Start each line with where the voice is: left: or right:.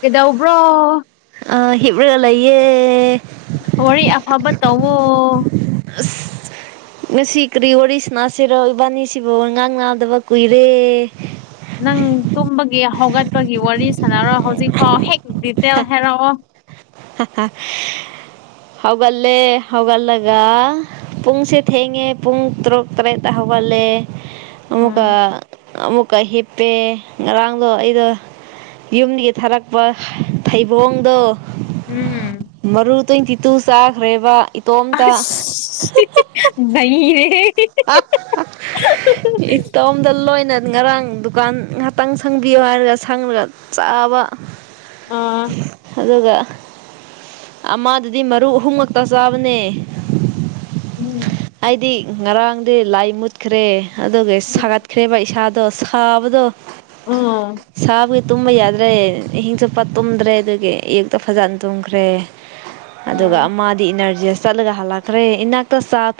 left: ꯀꯗꯧꯕ꯭ꯔꯣ
right: ꯍꯤꯞ꯭ꯔꯥ ꯂꯩꯌꯦ
left: ꯇꯎꯣ
right: ꯑ ꯉꯁꯤ ꯀꯔꯤ ꯋꯥꯔꯤꯁꯤꯅꯥꯁꯤꯔꯣ ꯏꯕꯥꯅꯤꯁꯤꯕꯨ ꯉꯥꯡ ꯅꯥꯗꯕ ꯀꯨꯏꯔꯦ
left: ꯅꯪ ꯇꯨꯝꯕꯒꯤ ꯍꯧꯒꯠꯄꯒꯤ ꯋꯥꯔꯤ ꯁꯥꯟꯅꯔꯣꯏ ꯍꯧꯖꯤꯛ ꯐꯥꯎ ꯍꯦꯛ ꯗꯇ ꯍꯦꯔꯑꯣꯣ
right: ꯍꯧꯒꯠꯂꯦ ꯍꯧꯒꯠꯂꯒ ꯄꯨꯡꯁꯦ ꯊꯦꯡꯉꯦ ꯄꯨꯡ ꯇꯔꯨꯛ ꯇꯔꯦꯠꯇ ꯍꯧꯒꯠꯂꯦ ꯑꯃꯨꯛꯀ
left: ꯎꯝ
right: ꯑꯃꯛ ꯀ ꯍꯤꯞꯄꯦ ꯉꯔꯥꯡꯗꯣ ꯑꯩꯗꯣ ꯌꯨꯝꯗꯒꯤ ꯊꯥꯔꯛꯄ ꯐꯩꯕꯣꯡꯗꯣ
left: ꯎꯝ
right: ꯇ꯭ꯋꯦꯟꯇꯤ ꯇꯨ ꯆꯥꯈ꯭ꯔꯦꯕ ꯏꯇꯣꯝꯇ
left: ꯑꯁ ꯅꯩꯔꯦꯍꯦ
right: ꯏꯇꯣꯝꯗ ꯂꯣꯏꯅ ꯉꯔꯥꯡ ꯗꯨꯀꯥꯟ ꯉꯍꯥꯛꯇꯪ ꯁꯪꯕꯤꯌꯣ ꯍꯥꯏꯔꯒ ꯁꯪꯉꯒ ꯆꯥꯕ
left: ꯑꯥ
right: ꯑꯗꯨꯗꯒ ꯑꯃꯥꯗꯗꯤ ꯃꯔꯨ ꯑꯍꯨꯝꯃꯛꯇ ꯆꯥꯕꯅꯦ
left: ꯎꯝ
right: ꯑꯩꯗꯤ ꯉꯔꯥꯡꯗꯤ ꯂꯥꯏ ꯃꯨꯠꯈ꯭ꯔꯦ ꯑꯗꯨꯒ
left: ꯎꯝ
right: ꯁꯥꯒꯠꯈ꯭ꯔꯦꯕ ꯏꯁꯥꯗ ꯇꯣ ꯁꯥꯥꯕꯗꯣ
left: ꯑ
right: ꯇꯨꯝꯕ ꯌꯥꯗ꯭ꯔꯦ ꯏꯍꯤꯡ ꯆꯨꯞꯄ ꯇꯨꯝꯗ꯭ꯔꯦ ꯑꯗꯨꯒꯤ ꯑꯦꯛꯇ ꯐꯖꯅ ꯇꯨꯝꯈ꯭ꯔꯦ ꯑꯗꯨꯒ ꯑꯃꯗꯤ ꯏꯅꯔꯖꯤꯁ ꯆꯠꯂꯒ ꯍꯜꯂꯛꯈ꯭ꯔꯦ ꯏꯅꯥꯛꯇ ꯆꯥ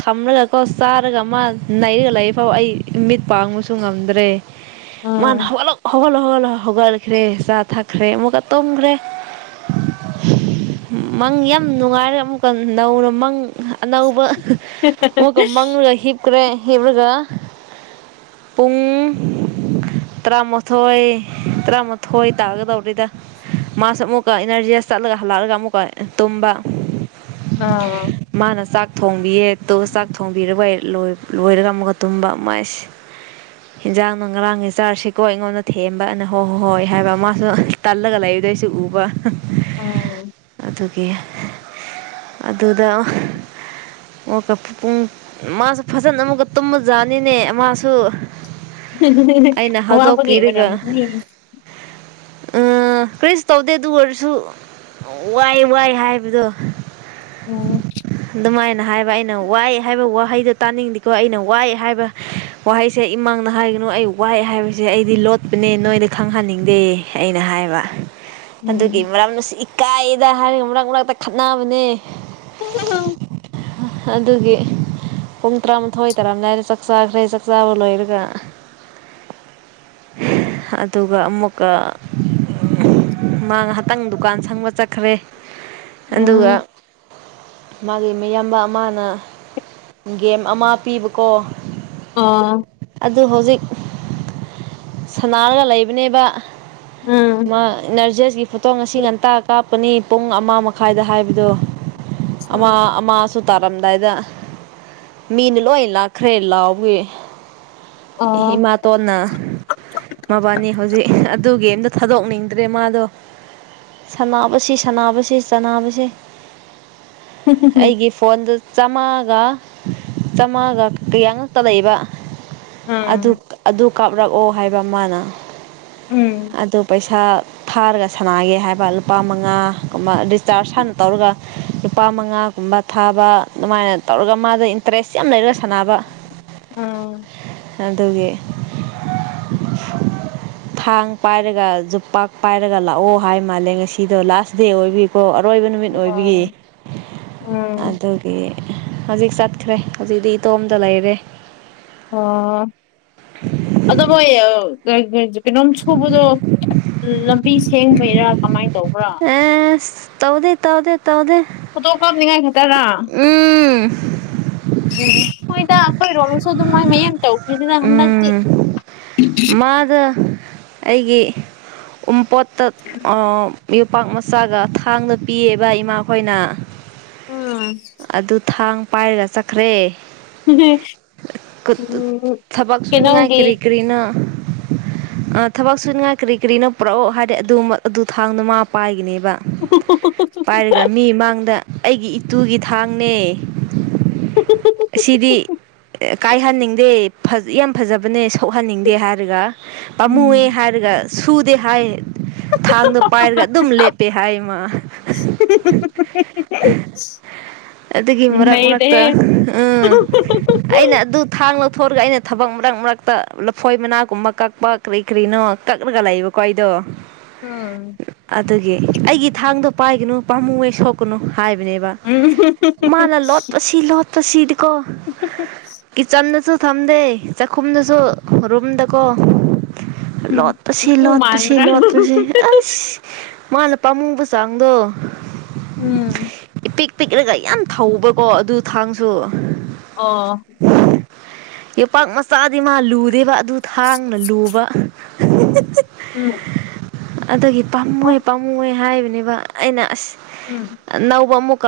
right: ꯊꯝꯂꯒꯀꯣ ꯆꯥꯔꯒ ꯃꯥ ꯅꯩꯔꯒ ꯂꯩꯔꯤ ꯐꯥꯎ ꯑꯩ ꯃꯤꯠ ꯄꯥꯡꯕꯁꯨ ꯉꯝꯗ꯭ꯔꯦ ꯃꯥꯥꯟ
left: ꯎꯝ
right: ꯍꯕ ꯂ ꯍꯕ ꯂꯣ ꯍꯧ ꯍꯧꯒꯠꯈ꯭ꯔꯦ ꯆꯥ ꯊꯛꯈ꯭ꯔꯦ ꯑꯃꯨꯛꯀ ꯇꯨꯝꯈ꯭ꯔꯦ ꯃꯪ ꯌꯥꯝ ꯅꯨꯡꯉꯥꯏꯔꯦ ꯑꯃꯨꯛꯀ ꯅꯧꯅ ꯃꯪ ꯑꯅꯧꯕ ꯃꯀ ꯃꯥꯡꯂꯒ ꯍꯤꯞꯈ꯭ꯔꯦ ꯍꯤꯞꯂꯒ ꯄꯨꯡ ꯇꯔꯥꯃꯥꯊꯣꯏ ꯇꯔꯥꯃꯥꯊꯣꯏ ꯇꯥꯒꯗꯧꯔꯤꯗ ꯃꯥꯁ ꯑꯃꯨꯛꯀ ꯏꯅꯔꯖꯤꯁ ꯆꯠꯂꯒ ꯍꯜꯂꯛꯂꯒ ꯑꯃꯨꯛꯀ ꯇꯨꯝꯕ
left: ꯑꯥ
right: ꯃꯥꯅ ꯆꯥꯛ ꯊꯣꯡꯕꯤꯌꯦ ꯇꯨ ꯆꯥꯛ ꯊꯣꯡꯕꯤꯒ ꯂꯣꯏꯔꯒ ꯑꯃꯨꯒ ꯇꯨꯝꯕ ꯑꯃꯥꯏꯁꯦ ꯌꯦꯟꯖꯥꯡ ꯅꯨꯡ ꯉꯔꯥꯡꯁꯤ ꯆꯥꯔꯁꯤꯀꯣ ꯑꯩꯉꯣꯟꯗ ꯊꯦꯝꯕꯅ ꯍꯣꯏ ꯍꯣꯏ ꯍꯣꯏ ꯍꯥꯏꯕ ꯃꯥꯁꯨ ꯇꯜꯂꯒ ꯂꯩ ꯑꯗꯨꯗꯩꯁꯨ ꯎꯕ
left: ꯑꯥ
right: ꯑꯗꯨꯒꯤ ꯑꯗꯨꯗ ꯄꯨꯡ ꯃꯥꯁꯨ ꯐꯖꯅ ꯑꯃꯨꯛꯀ ꯇꯨꯝꯕꯖꯥꯠꯅꯤꯅꯦ ꯃꯥꯁꯨ ꯑꯩꯅ
left: ꯋꯥꯕꯒꯦ ꯑꯣꯏꯔꯝ
right: ꯎ ꯀꯔꯤꯁꯨ ꯇꯧꯗꯦ ꯑꯗꯨ ꯑꯣꯏꯔꯁꯨ ꯋꯥꯏ ꯋꯥꯏ ꯍꯥꯏꯕꯗꯣ
left: ꯎꯝ
right: ꯩꯅ ꯍꯥꯏꯕ ꯑꯩꯅ ꯋꯥꯏꯑ ꯍꯥꯏꯕ ꯋꯥꯍꯩꯗꯣ ꯇꯥꯅꯤꯡꯗꯀꯣ ꯑꯩꯅ ꯋꯥꯏꯑ ꯍꯥꯏꯕ ꯋꯥꯍꯩꯁꯦ ꯏꯃꯥꯡꯅ ꯍꯥꯏꯒ ꯀꯩꯅꯣ ꯑꯩ ꯋꯥꯏꯑꯦ ꯍꯥꯏꯕꯁꯦ ꯑꯩꯗꯤ ꯂꯣꯠꯄꯅꯦ ꯅꯣꯏꯗ ꯈꯪꯍꯟꯅꯤꯡꯗꯦ ꯑꯩꯅ ꯍꯥꯏꯕ ꯑꯗꯨꯒꯤ
left: ꯎꯝ
right: ꯃꯔꯛꯁꯤ ꯏꯀꯥꯏꯗ ꯍꯥꯏꯔꯒ ꯃꯔꯛ ꯃꯔꯛꯇ ꯈꯠꯅꯕꯅꯦ
left: ꯎ
right: ꯑꯗꯨꯒꯤ ꯄꯨꯝ ꯇꯔꯥꯃꯥꯊꯣꯏ ꯇꯥꯔꯥꯝꯗꯥꯏꯗ ꯆꯥꯛ ꯆꯥꯈ꯭ꯔꯦ ꯆꯥꯛꯆꯥꯥꯕ ꯂꯣꯏꯔꯒ ꯑꯗꯨꯒ ꯑꯃꯨꯛꯀ ꯃꯥ ꯉꯥꯏꯍꯥꯛꯇꯪ ꯗꯨꯀꯥꯟ ꯁꯪꯕ ꯆꯠꯈ꯭ꯔꯦ ꯑꯗꯨꯒ
left: ꯎꯝ
right: ꯃꯥꯒꯤ ꯌꯥꯝꯕ ꯑꯃꯅ ꯒꯦꯝ ꯑꯃ ꯄꯤꯕꯀꯣ
left: ꯑꯥ
right: ꯑꯗꯨ ꯍꯧꯖꯤꯛ ꯁꯅꯥꯔꯒ ꯂꯩꯕꯅꯦꯕ
left: ꯎꯝ
right: ꯃꯥ ꯅꯔꯖ ꯑꯁꯤꯒꯤ ꯐꯣꯇꯣ ꯉꯁꯤ ꯉꯟꯇ ꯀꯥꯞꯄꯅꯤ ꯄꯨꯡ ꯑꯃ ꯃꯈꯥꯏꯗ ꯍꯥꯏꯕꯗꯨꯣ
left: ꯑ
right: ꯃꯥꯁꯨ ꯇꯥꯔꯝꯗꯥꯏꯗ ꯃꯤꯅ ꯂꯣꯏ ꯂꯥꯛꯈ꯭ꯔꯦ ꯂꯥꯎꯋ
left: ꯑꯣ
right: ꯏꯃꯥꯇꯣꯟꯅ ꯃꯕꯥꯅꯤ ꯍꯧꯖꯤꯛ ꯑꯗꯨꯒꯤ ꯑꯝꯗ ꯊꯥꯗꯣꯛꯅꯤꯡꯗ꯭ꯔꯦ ꯃꯥꯗꯣ ꯁꯕꯁꯤ ꯁꯅꯕꯕꯁꯤ ꯆꯕꯁꯤ ꯑꯩꯒꯤ ꯐꯣꯟꯗ ꯆꯥꯝꯃꯉꯥꯒ ꯆꯥꯝꯃꯉꯥꯒ ꯀꯌꯥꯉꯛꯇ ꯂꯩꯕ ꯑꯗꯨ
left: ꯎꯝ
right: ꯑꯗꯨ ꯀꯥꯞꯂꯛꯑꯣ ꯍꯥꯏꯕ ꯃꯥꯅ
left: ꯎꯝ
right: ꯑꯗꯨ ꯄꯩꯁꯥ ꯊꯥꯔꯒ ꯁꯥꯟꯅꯒꯦ ꯍꯥꯏꯕ ꯂꯨꯄꯥ ꯃꯉꯥꯒꯕ ꯆꯥꯔ ꯁꯅ ꯇꯧꯔꯒ ꯂꯨꯄꯥ ꯃꯉꯥ ꯁꯨꯝꯕ ꯊꯥꯕ ꯑꯗꯨꯃꯥꯏꯅ ꯇꯧꯔꯒ ꯃꯥꯗ ꯏꯟꯇꯔꯦꯁ ꯌꯥꯝ ꯂꯩꯔ
left: ꯎꯝ
right: ꯑꯗꯨꯒꯤ ꯊꯥꯡ ꯄꯥꯏꯔꯒ ꯌꯖꯣꯄꯥꯛ ꯄꯥꯏꯔꯒ ꯂꯥꯛꯑꯣ ꯍꯥꯏ ꯃꯥꯜꯂꯦ ꯉꯁꯤꯗꯣ ꯂꯥꯁ ꯗꯦ ꯑꯣꯏꯕꯤꯀꯣ ꯑꯔꯣꯏꯕ ꯅꯨꯃꯤꯠ ꯑꯣꯏꯕꯤꯒꯤ
left: ꯑꯣ ꯎꯝ
right: ꯑꯗꯨꯒꯤ ꯍꯧꯖꯤꯛ ꯆꯠꯈ꯭ꯔꯦ ꯍꯧꯖꯤꯛꯇꯤ ꯏꯇꯣꯝꯇ ꯂꯩꯔꯦ
left: ꯑꯣ ꯑꯗ ꯃꯣꯏ ꯀꯩꯅꯣꯝ ꯁꯨꯕꯗꯣ ꯂꯝꯕꯤ ꯁꯦꯡꯕꯩꯔꯥ ꯀꯃꯥꯏꯅ ꯇꯧꯕ꯭ꯔꯥ
right: ꯑꯦ ꯇꯧꯗꯦ ꯇꯧꯗꯦ ꯇ ꯑꯣꯗ
left: ꯐꯣꯇꯣ ꯀꯥꯞꯅꯤꯡꯉꯥꯏ
right: ꯎꯝ
left: ꯍꯣꯏ ꯏꯗꯈꯣꯏ ꯔꯣꯝꯁꯗ ꯃ ꯃ ꯑ ꯇꯧ ꯑꯩꯗ ꯍꯦ
right: ꯎꯝ ꯃꯥꯗ ꯑꯩꯒꯤ ꯎꯝꯄꯣꯠꯇ ꯌꯣꯄꯥꯛ ꯃꯆꯥꯒ ꯊꯥꯡꯗ ꯄꯤꯌꯦꯕ ꯏꯃꯥꯈꯣꯏꯅ
left: ꯎꯝ
right: ꯑꯗꯨ ꯊꯥꯡ ꯄꯥꯏꯔꯒ ꯆꯠꯈ꯭ꯔꯦ
left: ꯝ ꯎ
right: ꯊꯄꯛꯁꯨꯅ ꯉꯥꯏ ꯀꯔꯤ ꯀꯔꯤꯅ ꯑ ꯊꯕꯛ ꯁꯨꯅꯤꯡꯉꯥꯏ ꯀꯔꯤ ꯀꯔꯤꯅꯣ ꯄꯨꯔꯛꯑꯣ ꯍꯥꯏꯗꯤ ꯑꯗꯨ ꯑꯗꯨ ꯊꯥꯡꯗꯨꯃꯥ ꯄꯥꯏꯒꯤꯅꯦꯕ ꯄꯥꯏꯔꯒ ꯃꯤ ꯃꯥꯡꯗ ꯑꯩꯒꯤ ꯏꯇꯨꯒꯤ ꯊꯥꯡꯅꯦ ꯁꯤꯗꯤ ꯀꯥꯏꯍꯟꯅꯤꯡꯗꯦ ꯌꯥꯝ ꯐꯖꯕꯅꯦ ꯊꯣꯛꯍꯟꯅꯤꯡꯗꯦ ꯍꯥꯏꯔꯒ ꯄꯥꯝꯃꯨꯑꯦ
left: ꯎꯝ
right: ꯍꯥꯏꯔꯒ ꯁꯨꯗꯦ ꯍꯥꯏ ꯊꯥꯡꯗ ꯄꯥꯏꯔꯒ ꯑꯗꯨꯝ ꯂꯦꯞꯄꯦ ꯍꯥꯏꯃ [inaudible] [inaudible] ꯑꯗꯨꯒꯤ ꯃꯔꯛ ꯃꯔꯛꯇ
left: ꯅꯩꯔꯦꯍꯦ
right: ꯎꯝ ꯑꯩꯅ ꯑꯗꯨ ꯊꯥꯡ ꯆꯊꯣꯔꯒ ꯑꯩꯅ ꯊꯕꯛ ꯃꯔꯛ ꯃꯔꯛꯇ ꯂꯐꯣꯏ ꯃꯅꯥꯒꯨꯝꯕ ꯀꯛꯄ ꯀꯔꯤ ꯀꯔꯤꯅꯣ ꯀꯛꯂꯒ ꯂꯩꯕꯀꯣ ꯑꯩꯗꯣ
left: ꯎꯝ
right: ꯑꯗꯨꯗꯒꯤ ꯑꯩꯒꯤ ꯊꯥꯡꯗꯣ ꯄꯥꯏꯒꯅꯨ ꯄꯥꯝꯃꯨꯉꯦ ꯁꯣꯛꯀꯅꯨ ꯍꯥꯏꯕꯅꯦꯕ ꯃꯥꯅ ꯂꯣꯠꯄꯁꯤ ꯂꯣꯠ ꯁꯤꯤꯠꯀꯣ ꯀ ꯆꯅ ꯊꯝꯗꯦ ꯆꯥꯛꯈꯨꯝꯗꯁꯨ ꯔꯨꯝꯗꯀꯣ ꯂꯠ
left: ꯎꯝ
right: ꯄꯁꯤ
left: ꯏꯄꯨ
right: ꯂꯠ ꯄꯁꯤ
left: ꯃꯥꯟꯕ꯭ꯔꯥ
right: ꯂꯠ ꯄꯁꯤ ꯑꯁ ꯃꯥꯅ ꯄꯥꯝꯃꯨꯕ ꯆꯥꯡꯗꯣ
left: ꯎꯝ
right: ꯄꯤꯛ ꯄꯤꯛꯂꯒ ꯌꯥꯝ ꯊꯧꯕꯀꯣ ꯑꯗꯨ ꯊꯥꯡꯁꯨ
left: ꯑꯥ
right: ꯌꯣꯄꯥꯛ ꯃꯆꯥꯗꯤ ꯃꯥ ꯂꯨꯗꯦꯕ ꯑꯗꯨ ꯊꯥꯡꯅ ꯂꯨꯕ
left: ꯎꯝ
right: ꯑꯗꯨꯗꯒꯤ ꯄꯥꯝꯃꯨꯦ
left: ꯑꯣ
right: ꯄꯥꯝꯃꯨꯦ ꯍꯥꯏꯔꯤꯕꯅꯦꯕ ꯑꯩꯅ ꯑꯁ
left: ꯎꯝ
right: ꯑꯅꯧꯕ ꯑꯃꯨꯛ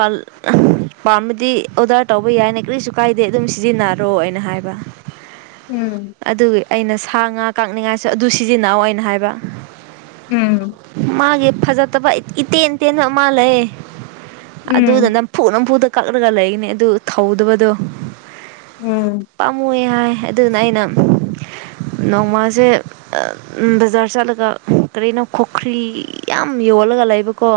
right: ꯄꯥꯝꯝꯕꯗꯤ ꯑꯣꯔꯗꯔ ꯇꯧꯕ ꯌꯥꯏꯅꯦ ꯀꯔꯤꯁꯨ ꯀꯥꯏꯗꯦ ꯑꯗꯨꯝ ꯁꯤꯖꯤꯟꯅꯔꯣꯩꯅ ꯍꯥꯏꯕ
left: ꯎꯝ
right: ꯑꯗꯨꯒꯤ ꯑꯩꯅ ꯁꯥ ꯉꯥ ꯀꯥꯛꯅꯤꯡꯉꯥꯏꯁꯨ ꯑꯗꯨ ꯁꯤꯖꯤꯟꯅꯑꯣ ꯑꯩꯅ ꯍꯥꯏꯕ
left: ꯎꯝ
right: ꯐꯖꯠꯇꯕ ꯏꯇꯦꯟ ꯇꯦꯟꯕ ꯑꯃ ꯂꯩ ꯑꯗꯨꯗ
left: ꯎꯝ
right: ꯅꯝꯐꯨ ꯅꯝꯐꯨꯗ ꯀꯛꯂꯒ ꯂꯩꯅꯦ ꯑꯗꯨ ꯊꯧꯗꯕꯗꯣ
left: ꯎꯝ
right: ꯄꯥꯝꯃꯨ ꯍꯥꯏ ꯑꯗꯨꯅ ꯑꯩꯅ ꯅꯣꯡꯃꯁꯦ ꯕꯖꯥꯔ ꯆꯠꯂꯒ ꯀꯔꯤꯅꯣ ꯈꯨꯈ꯭ꯔꯤ ꯌꯥꯝ ꯌꯣꯜꯂꯒ ꯂꯩꯕꯀꯣ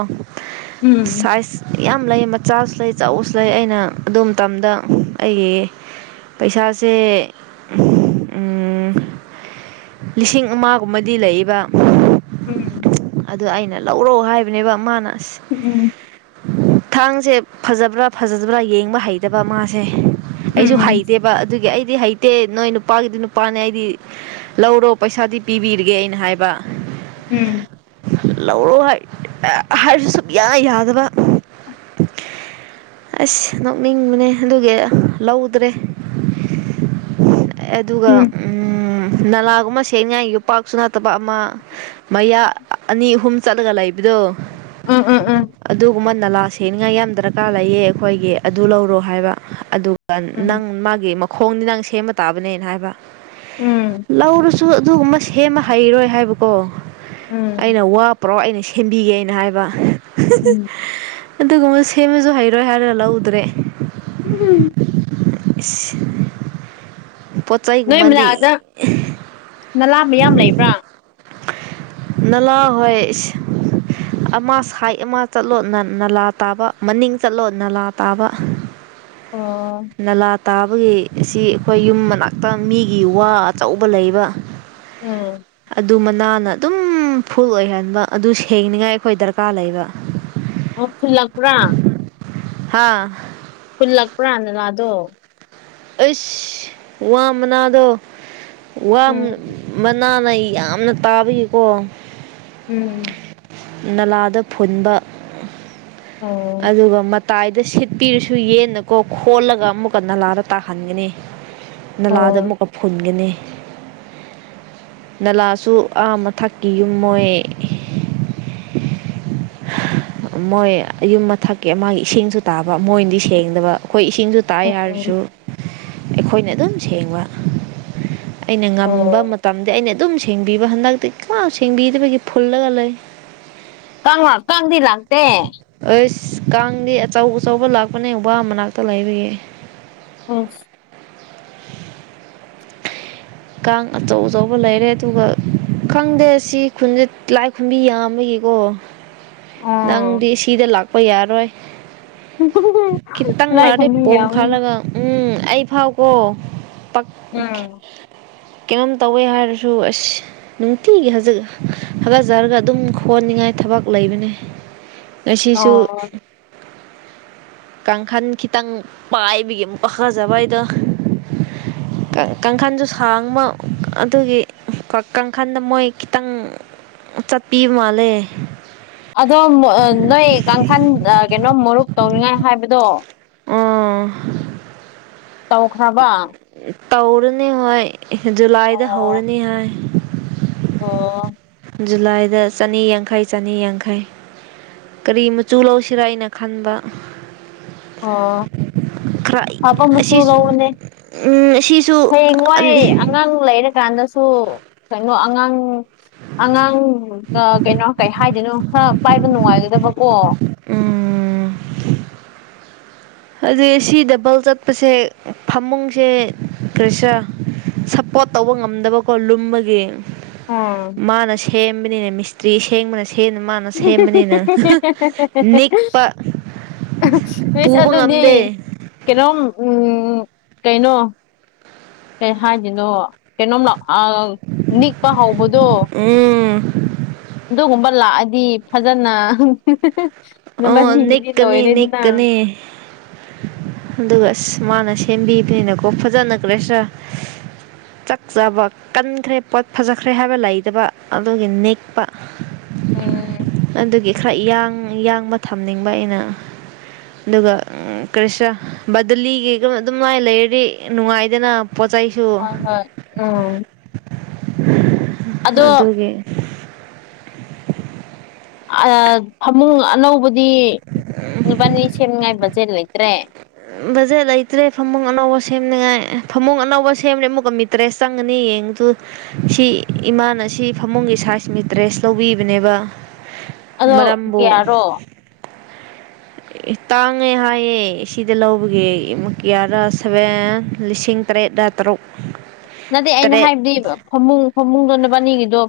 left: ꯎꯝ ꯎꯝ
right: ꯁꯥꯏꯖ ꯌꯥꯝ ꯂꯩ ꯃꯆꯥꯁꯨ ꯂꯩ ꯆꯥꯎꯁꯨ ꯂꯩ ꯑꯩꯅ ꯑꯗꯨ ꯃꯇꯝꯗ ꯑꯩꯒꯤ ꯄꯩꯁꯥꯁꯦ ꯂꯤꯁꯤꯡ ꯑꯃꯒꯨꯝꯕꯗꯤ ꯂꯩꯕ
left: ꯎꯝ
right: ꯑꯗ ꯑꯩꯅ ꯂꯧꯔꯛ ꯍꯥꯏꯕꯅꯦꯕ ꯃꯥꯅ ꯑꯁ
left: ꯎꯝ
right: ꯊꯥꯡꯁꯦ ꯐꯖꯕ꯭ꯔꯥ ꯐꯖꯕ꯭ꯔꯥ ꯌꯦꯡꯕ ꯍꯩꯇꯕ ꯃꯥꯁꯦ ꯑꯩꯁꯨ
left: ꯎꯝ
right: ꯍꯩꯇꯦꯕ ꯑꯗꯨꯒꯤ ꯑꯩꯗꯤ ꯍꯩꯇꯦ ꯅꯣꯏ ꯅꯨꯄꯥꯒꯤꯗꯤ ꯅꯨꯄꯥꯅꯦ ꯑꯩꯗꯤ ꯂꯧꯔꯣ ꯄꯩꯁꯥꯗꯤ ꯄꯤꯕꯤꯔꯒꯦ ꯑꯩꯅ ꯍꯥꯏꯕ
left: ꯎꯝ
right: ꯂꯧꯔꯣ ꯍꯥꯏ ꯍꯥꯏꯔꯁꯨ ꯁꯨꯝ ꯌꯥꯏ ꯌꯥꯗꯕ ꯑꯁ ꯅꯣꯛꯅꯤꯡꯕꯅꯦ ꯑꯗꯨꯒꯤ ꯂꯧꯗ꯭ꯔꯦ ꯑꯗꯨꯒ
left: ꯎꯝ
right: ꯅꯂꯥꯒꯨꯝꯕ ꯁꯦꯡꯉꯥꯏ ꯌꯣꯄꯥꯛꯁꯨ ꯅꯅꯥꯠꯇꯕ ꯑꯃ ꯃꯌꯥ ꯑꯅꯤ ꯑꯍꯨꯝ ꯆꯠꯂꯒ ꯂꯩꯕꯗꯣ
left: ꯎꯝ ꯎꯝ ꯎꯝ
right: ꯑꯗꯨꯒꯨꯝꯕ ꯅꯂꯥ ꯁꯦꯠꯅꯤꯡꯉꯥꯏ ꯌꯥꯝ ꯗꯔꯀꯥꯔ ꯂꯩꯌꯦ ꯑꯩꯈꯣꯏꯒꯤ ꯑꯗꯨ ꯂꯧꯔꯣ ꯍꯥꯏꯕ ꯑꯗꯨꯒ
left: ꯎꯝ
right: ꯅꯪ ꯃꯥꯒꯤ ꯃꯈꯣꯡꯗꯤ ꯅꯪ ꯁꯦꯝꯕ ꯇꯥꯕꯅꯦꯅ ꯍꯥꯏꯕ
left: ꯎꯝ
right: ꯂꯧꯔꯨ ꯨ ꯑꯗꯨꯒꯨꯝꯕ ꯁꯦꯝꯃ ꯍꯩꯔꯣꯏ ꯍꯥꯏꯕꯀꯣ
left: ꯎꯝ
right: ꯑꯩꯅ ꯋꯥꯄ ꯄꯨꯔꯥꯎ ꯑꯩꯅ ꯁꯦꯝꯕꯤꯒꯦꯅ ꯍꯥꯏꯕ ꯑꯗꯨꯒꯨꯝꯕ ꯁꯦꯝꯃꯁꯨ ꯍꯩꯔꯣꯏ ꯍꯥꯏꯔꯒ ꯂꯧꯗ꯭ꯔꯦ
left: ꯎꯝ
right: [unintelligible] ꯄꯣꯠ
left: ꯅꯣꯏ
right: ꯆꯩꯒꯨꯝꯕꯗꯤ
left: ꯃꯂꯛꯑꯗ ꯅꯂꯥ ꯃꯌꯥꯝ ꯂꯩꯕ꯭ꯔꯥ
right: ꯅꯂꯥ ꯍꯣꯏ ꯑꯃ ꯁꯥꯏ ꯑꯃ ꯆꯠꯂꯣ ꯅꯂꯥ ꯇꯥꯕ ꯃꯅꯤꯡ ꯆꯠꯂꯣ ꯅꯂꯥ ꯇꯥꯕ
left: ꯑꯣ
right: ꯅꯂꯥ ꯇꯥꯕꯒꯤ ꯑꯁꯤ ꯑꯩꯈꯣꯏ ꯌꯨꯝ ꯃꯅꯥꯛꯇ ꯃꯤꯒꯤ ꯋꯥ ꯑꯆꯧꯕ ꯂꯩꯕ
left: ꯎꯝ
right: ꯑꯗꯨ ꯑꯗꯨ ꯃꯅꯥꯟꯅ ꯑꯗꯨꯝ ꯐꯨꯜ ꯑꯣꯏꯍꯟꯕ ꯑꯗꯨ ꯁꯦꯡꯅꯤꯉꯥꯏ ꯑꯩꯈꯣꯏ ꯗꯔꯀꯥꯔ ꯂꯩꯕ
left: ꯑꯣ ꯐꯨꯜꯂꯛꯄ꯭ꯔꯥ
right: ꯍꯥꯥ
left: ꯍꯨꯜꯂꯛꯄ꯭ꯔꯥ ꯅꯅꯥꯗꯣ
right: ꯑꯦꯁ ꯋꯥ ꯃꯅꯥꯗꯣ ꯋꯥ
left: ꯎꯝ
right: ꯃꯅꯥ ꯅ ꯌꯥꯝꯅ ꯇꯥꯕꯒꯤꯀꯣ
left: ꯎꯝ
right: ꯅꯂꯥꯗ ꯐꯨꯟꯕ
left: ꯑꯣ
right: ꯑꯗꯨ ꯃ ꯇꯥꯏꯗ ꯁꯤꯠꯄꯤꯔꯁꯨ ꯌꯦꯟꯅꯀꯣ ꯈꯣꯜꯂꯒ ꯑꯃꯨꯛꯀ ꯅꯂꯥꯗ ꯇꯥꯍꯟꯒꯅꯤ ꯅꯂꯥꯗ
left: ꯑꯣ
right: ꯑꯃꯨꯛꯀ ꯐꯨꯟꯒꯅꯤ ꯅꯂꯥꯁꯨ ꯑꯥ ꯃꯊꯛꯀꯤ ꯌꯨꯝ ꯃꯣꯏ ꯃꯣꯏ ꯌꯌꯨꯝ ꯃꯊꯛꯀꯤ ꯃꯥꯒꯤ ꯏꯁꯤꯡꯁꯨ ꯇꯥꯕ ꯃꯣꯏꯅꯗꯤ ꯁꯦꯡꯗꯕ ꯑꯩꯈꯣꯏ ꯏꯁꯤꯡꯁꯨ ꯇꯥꯏ
left: ꯑꯣ
right: ꯍꯥꯏꯔꯁꯨ ꯑꯩꯈꯣꯏꯅ ꯑꯗꯨꯝ ꯁꯦꯡꯕ ꯑꯩꯅ ꯉꯝꯕ
left: ꯑꯣ
right: ꯃꯇꯝꯗ ꯑꯩꯅ ꯑꯗꯨꯝ ꯁꯦꯡꯕꯤꯕ ꯍꯟꯗꯛꯇꯤ ꯀꯥꯎ ꯁꯦꯡꯕꯤꯗꯕꯒꯤ ꯐꯨꯜꯂꯒ ꯂꯩ
left: ꯀꯥꯡ ꯀꯥꯡꯗꯤ ꯂꯥꯛꯇꯦ
right: ꯑꯩꯁ ꯀꯥꯡꯗꯤ ꯑꯆꯧ ꯑꯆꯧꯕ ꯂꯥꯛꯄꯅꯦ ꯋꯥ ꯃꯅꯥꯛꯇ ꯂꯩꯕꯒꯤ
left: ꯑꯝ
right: ꯀꯥꯡ ꯑꯆꯧ ꯑꯆꯧꯕ ꯂꯩꯔꯦ ꯑꯗꯨꯒ ꯈꯪꯗꯦ ꯁꯤ ꯈꯨꯟꯆꯠ ꯂꯥꯏ ꯈꯨꯨꯝꯕꯤ ꯌꯥꯝꯕꯒꯤꯀꯣ
left: ꯑꯣ
right: ꯅꯪꯗꯤ ꯁꯤꯗ ꯂꯥꯛꯄ ꯌꯥꯔꯣꯏ ꯈꯤꯇꯪ
left: ꯂꯥꯏ
right: ꯂꯥꯗꯦ
left: ꯈꯨꯔꯨꯝꯕꯤ
right: ꯄꯣꯝ
left: ꯌꯥꯎꯋꯦ
right: ꯈꯜꯂꯒ ꯎꯝ ꯑꯩ ꯐꯥꯎꯕꯣ
left: ꯎꯝ
right: ꯀꯩꯅꯣꯝ ꯇꯧꯋꯦ ꯍꯥꯏꯔꯁꯨ ꯑꯁ ꯅꯨꯡꯇꯤꯒꯤꯖꯤ ꯍꯥꯒꯠꯆꯔꯒ ꯑꯗꯨꯝ ꯈꯣꯠ ꯇꯅꯤꯡꯉꯥꯏ ꯊꯕꯛ ꯂꯩꯕꯅꯦ ꯉꯁꯤꯁꯨ
left: ꯑꯣ
right: ꯀꯥꯡꯈꯜ ꯈꯤꯇꯪ ꯄꯥꯏꯕꯒꯤ ꯑꯃꯨꯛ ꯄꯛ ꯐꯖꯕ ꯑꯩꯗꯣ ꯀꯥꯡꯈꯜꯁꯨ ꯁꯥꯡꯕ ꯑꯗꯨꯒꯤ ꯣꯏ ꯀꯥꯡꯈꯟꯗ ꯃꯣꯏ ꯈꯤꯇꯪ ꯆꯠꯄꯤ ꯃꯥꯜꯂꯦ
left: ꯀꯩꯅꯣꯝ ꯃꯔꯨꯞ ꯇꯧꯅꯤꯡꯉꯥꯏ ꯍꯥꯏꯕꯗꯣ
right: ꯑꯣ
left: ꯇꯧꯈ꯭ꯔꯕ
right: ꯇꯧꯔꯅꯤ ꯍꯣꯏ ꯖꯨꯂꯥꯏꯗ
left: ꯑꯣ
right: ꯍꯧꯔꯅꯤ ꯍꯥꯏ
left: ꯑꯣ
right: ꯖꯨꯂꯥꯏꯗ ꯆꯅꯤ ꯌꯥꯡꯈꯩ ꯆꯅꯤꯌꯥꯡꯈꯩ ꯀꯔꯤ ꯃꯆꯨ ꯂꯧꯁꯤꯔ ꯍꯥꯏꯅ ꯈꯟꯕ
left: ꯑꯣ
right: ꯈꯔ
left: ꯐꯕ ꯃꯆ
right: ꯑꯁꯤ
left: ꯂꯎꯅꯦ
right: ꯎꯝ ꯑꯁꯤꯁꯨ
left: ꯍꯌꯦꯡꯋꯥꯏ ꯑꯉꯥꯡ ꯂꯩꯔꯀꯥꯟꯗ ꯁꯨ ꯀꯩꯅꯣ ꯑꯉꯥꯡ ꯑꯉꯥꯡ ꯀꯩꯅꯣ ꯀꯩ ꯍꯥꯏꯗꯣꯏꯅꯣ ꯈꯔ ꯄꯥꯏꯕ ꯅꯨꯡꯉꯥꯏꯒꯗꯕꯀꯣ
right: ꯎꯝ ꯑꯗꯨ ꯁꯤ ꯗꯕꯜ ꯆꯠꯄꯁꯦ ꯐꯃꯨꯡꯁꯦ ꯀꯔꯤꯁꯔ ꯁꯞꯄꯣꯔꯠ ꯇꯧꯕ ꯉꯝꯗꯕꯀꯣ ꯂꯨꯝꯃꯒꯤ
left: ꯎꯝ
right: ꯃꯥꯅ ꯁꯦꯝꯕꯅꯤꯅꯦ ꯃꯤꯁꯇ꯭ꯔꯤ ꯁꯦꯝꯦꯡꯕꯅꯤ ꯁꯅ ꯃꯥꯅ ꯁꯦꯝꯕꯅꯤꯅ ꯅꯤꯛꯄ
left: ꯄꯤꯁ
right: ꯄꯨꯕ
left: ꯑꯗꯨꯗꯤ
right: ꯉꯝꯗꯦ
left: ꯀꯩꯅꯣꯝ ꯎꯝ ꯀꯩꯅꯣ ꯀꯩ ꯍꯥꯏꯒꯅꯣ ꯀꯩꯅꯣꯝ ꯂ ꯑ ꯅꯤꯛꯄ ꯍꯧꯕꯗꯣ
right: ꯎꯝ
left: ꯑꯗꯨꯒꯨꯝꯕ ꯂꯥꯛꯑꯗꯤ ꯐꯖꯅ
right: ꯑꯣ
left: ꯅꯕꯥꯅꯤꯒꯤꯗꯤ
right: ꯅꯤꯀꯅꯤ
left: ꯂꯣꯏꯔꯦꯗꯅ
right: ꯅꯤꯀꯅꯦ ꯍꯗꯁ ꯁꯨꯃꯅ ꯁꯦꯝꯕꯤꯕꯅꯤꯅꯀꯣ ꯐꯖꯅ ꯀ꯭ꯔꯦꯁꯔ ꯆꯥꯛ ꯆꯥꯕ ꯀꯟꯈ꯭ꯔꯦ ꯄꯣꯠ ꯐꯖꯈ꯭ꯔꯦ ꯍꯥꯏꯕ ꯂꯩꯇꯕ ꯑꯗꯨꯒꯤ ꯅꯦꯛꯄ
left: ꯑꯣꯝ
right: ꯈꯔꯡ ꯌꯥꯡꯕ ꯊꯝꯅꯤꯡꯕ ꯑꯩꯅ ꯑꯗꯨꯒ ꯀꯔꯤꯁꯅ ꯕꯗꯂꯤꯒꯤꯒ ꯑꯗꯨ ꯃꯥꯏꯅ ꯂꯩꯔꯤ ꯅꯨꯡꯉꯥꯏꯗꯅ ꯄꯣꯠ ꯆꯩꯁꯨ
left: ꯍꯣꯏ ꯍꯣꯏ ꯎꯝ ꯑꯗꯣ
right: ꯑꯗꯨꯒꯤ
left: ꯐꯃꯨꯡ ꯑꯅꯧꯕꯗꯤ ꯂꯨꯄꯥꯅꯤ ꯁꯦꯝꯉꯥꯏꯕꯁ ꯁꯤꯦ ꯂꯩ ꯏꯇ꯭ꯔꯦ
right: ꯕꯖꯦꯠ ꯂꯩꯇ꯭ꯔꯦ ꯐꯃꯨꯡ ꯑꯅꯧꯕ ꯁꯦꯝꯅꯤꯡꯉꯥꯏ ꯐꯃꯨꯡ ꯑꯅꯧꯕ ꯁꯦꯝꯂꯦ ꯑꯃꯨꯛꯀ ꯃꯤ ꯇꯔꯦꯁ ꯆꯪꯒꯅꯤ ꯌꯦꯡꯗꯨ ꯁꯤ ꯏꯃꯥꯅ ꯁꯤ ꯐꯃꯨꯡꯒꯤ ꯁꯥꯏꯖ ꯃꯤꯇ꯭ꯔꯦꯁ ꯂꯧꯕꯤꯕꯅꯦꯕ
left: ꯑꯗꯣ
right: ꯃꯔꯝꯕꯨ
left: ꯀꯌꯥꯔꯣ
right: ꯇꯥꯡꯉꯦ ꯍꯥꯏꯌꯦꯦ ꯁꯤꯗ ꯂꯧꯕꯒꯤꯦꯨ ꯀꯤꯌꯥꯔꯥ ꯁꯚꯦꯟ ꯂꯤꯁꯤꯡ ꯑꯇꯦ ꯗꯇ꯭ꯔꯨ
left: ꯅꯗꯦ ꯑꯩꯅ ꯍꯥꯏꯕꯗꯤ ꯐꯃꯨꯡ ꯐꯃꯨꯡꯗꯣꯅ ꯄꯅꯤꯡꯉꯤꯗꯣ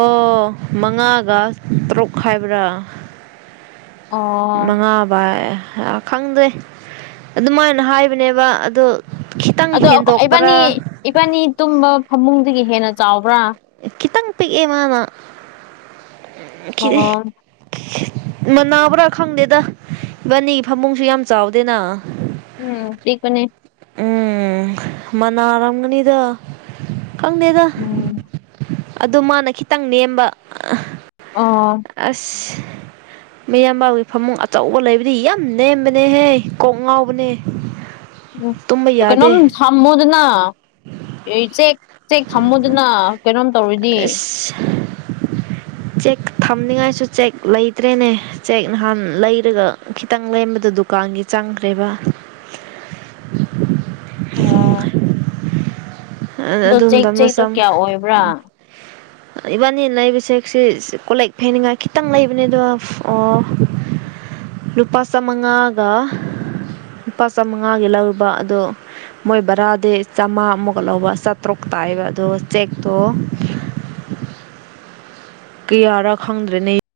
right: ꯑꯣ ꯃꯉꯥꯒ ꯇꯔꯨꯛ ꯍꯥꯏꯥꯏꯕ꯭ꯔꯥ
left: ꯑꯣ
right: ꯃꯉꯥꯕꯏ ꯈꯪꯗꯦ ꯑꯗꯨꯃꯥꯏꯅ ꯍꯥꯏꯕꯅꯦꯕ ꯑꯗꯣ ꯈꯤꯇꯪ
left: ꯑꯗꯣ ꯏꯕꯥꯅꯤ
right: ꯍꯦꯟꯗꯣꯛꯄ꯭ꯔꯥ
left: ꯏꯕꯥꯅꯤ ꯇꯨꯝꯕ ꯐꯃꯨꯡꯗꯒꯤ ꯍꯦꯟꯅ ꯆꯥꯎꯕ
right: ꯈꯤꯇꯪ ꯄꯤꯛꯑꯦ ꯃꯥꯅꯈꯤ
left: ꯑꯣ
right: ꯃꯅꯥꯕ꯭ꯔꯥ ꯈꯪꯗꯦꯗ ꯏꯕꯥꯅꯤ ꯐꯃꯨꯡꯁꯨ ꯌꯥꯝ ꯆꯥꯎꯗꯦꯅ
left: ꯎꯝ ꯄ ꯀꯅꯦ
right: ꯎꯝ ꯃꯅꯥꯔꯝꯒꯅꯤꯗ ꯀꯪꯗꯦꯗ
left: ꯎꯝ
right: ꯑꯗ ꯃꯥꯅ ꯈꯤꯇꯪ ꯅꯦꯝꯕ
left: ꯑꯣ
right: ꯑꯁ ꯃꯌꯥꯝꯕꯥꯎꯒꯤ ꯐꯃꯨꯡ ꯑꯆꯧꯕ ꯂꯩꯕꯗꯤ ꯌꯥꯝ ꯅꯦꯝꯕꯅꯦꯍꯦ ꯀꯣꯛ ꯉꯥꯎꯕꯅꯦ ꯇꯨꯝꯕ
left: ꯎ ꯀꯩꯅꯣꯝ
right: ꯌꯥꯗꯦ
left: ꯊꯝꯃꯨꯗꯅ ꯑꯩꯁꯦ ꯆꯦꯛ ꯊꯝꯃꯨꯗꯅ ꯀꯩꯅꯣꯝ ꯇꯧꯔꯤꯗꯤ
right: ꯑꯁ ꯆꯦꯛ ꯊꯝꯅꯤꯡꯉꯥꯏꯁꯨ ꯆꯦꯛ ꯂꯩꯇ꯭ꯔꯦꯅꯦ ꯆꯦꯛ ꯅꯍꯥꯟ ꯂꯩꯔꯒ ꯈꯤꯇꯪ ꯂꯩꯔꯕꯗꯨ ꯗꯨꯀꯥꯟꯒꯤ ꯆꯪꯈ꯭ꯔꯦꯕ
left: ꯑꯣ
right: ꯑ
left: ꯑꯗꯣ ꯆꯦꯛ
right: ꯑꯗꯨꯝꯕꯅ
left: ꯆꯦꯛꯇꯣ
right: ꯆꯝ
left: ꯀꯌꯥ ꯑꯣꯏꯕ꯭ꯔꯥ
right: ꯏꯕꯥꯅꯤꯅ ꯂꯩꯕꯁꯦ ꯁꯤ ꯀꯣꯂꯦꯛ ꯐꯦꯅꯤꯡꯉꯥꯏ ꯈꯤꯇꯪ ꯂꯩꯕꯅꯦ ꯑꯗꯣ ꯑꯣ ꯂꯨꯄꯥ ꯆꯃꯉꯥꯒ ꯂꯨꯄꯥ ꯆꯃꯉꯥꯒꯤ ꯂꯧꯔꯨꯕ ꯑꯗꯣ ꯃꯣꯏ ꯕꯔꯥꯗꯤ ꯆꯥꯃꯥꯃꯨꯛ ꯂꯧꯕ ꯆꯥꯇꯔꯨꯛ ꯇꯥꯏꯕ ꯑꯗꯣ ꯆꯦꯛꯇꯣ ꯀꯌꯥꯔꯥ ꯈꯪꯗ꯭ꯔꯦꯅꯦ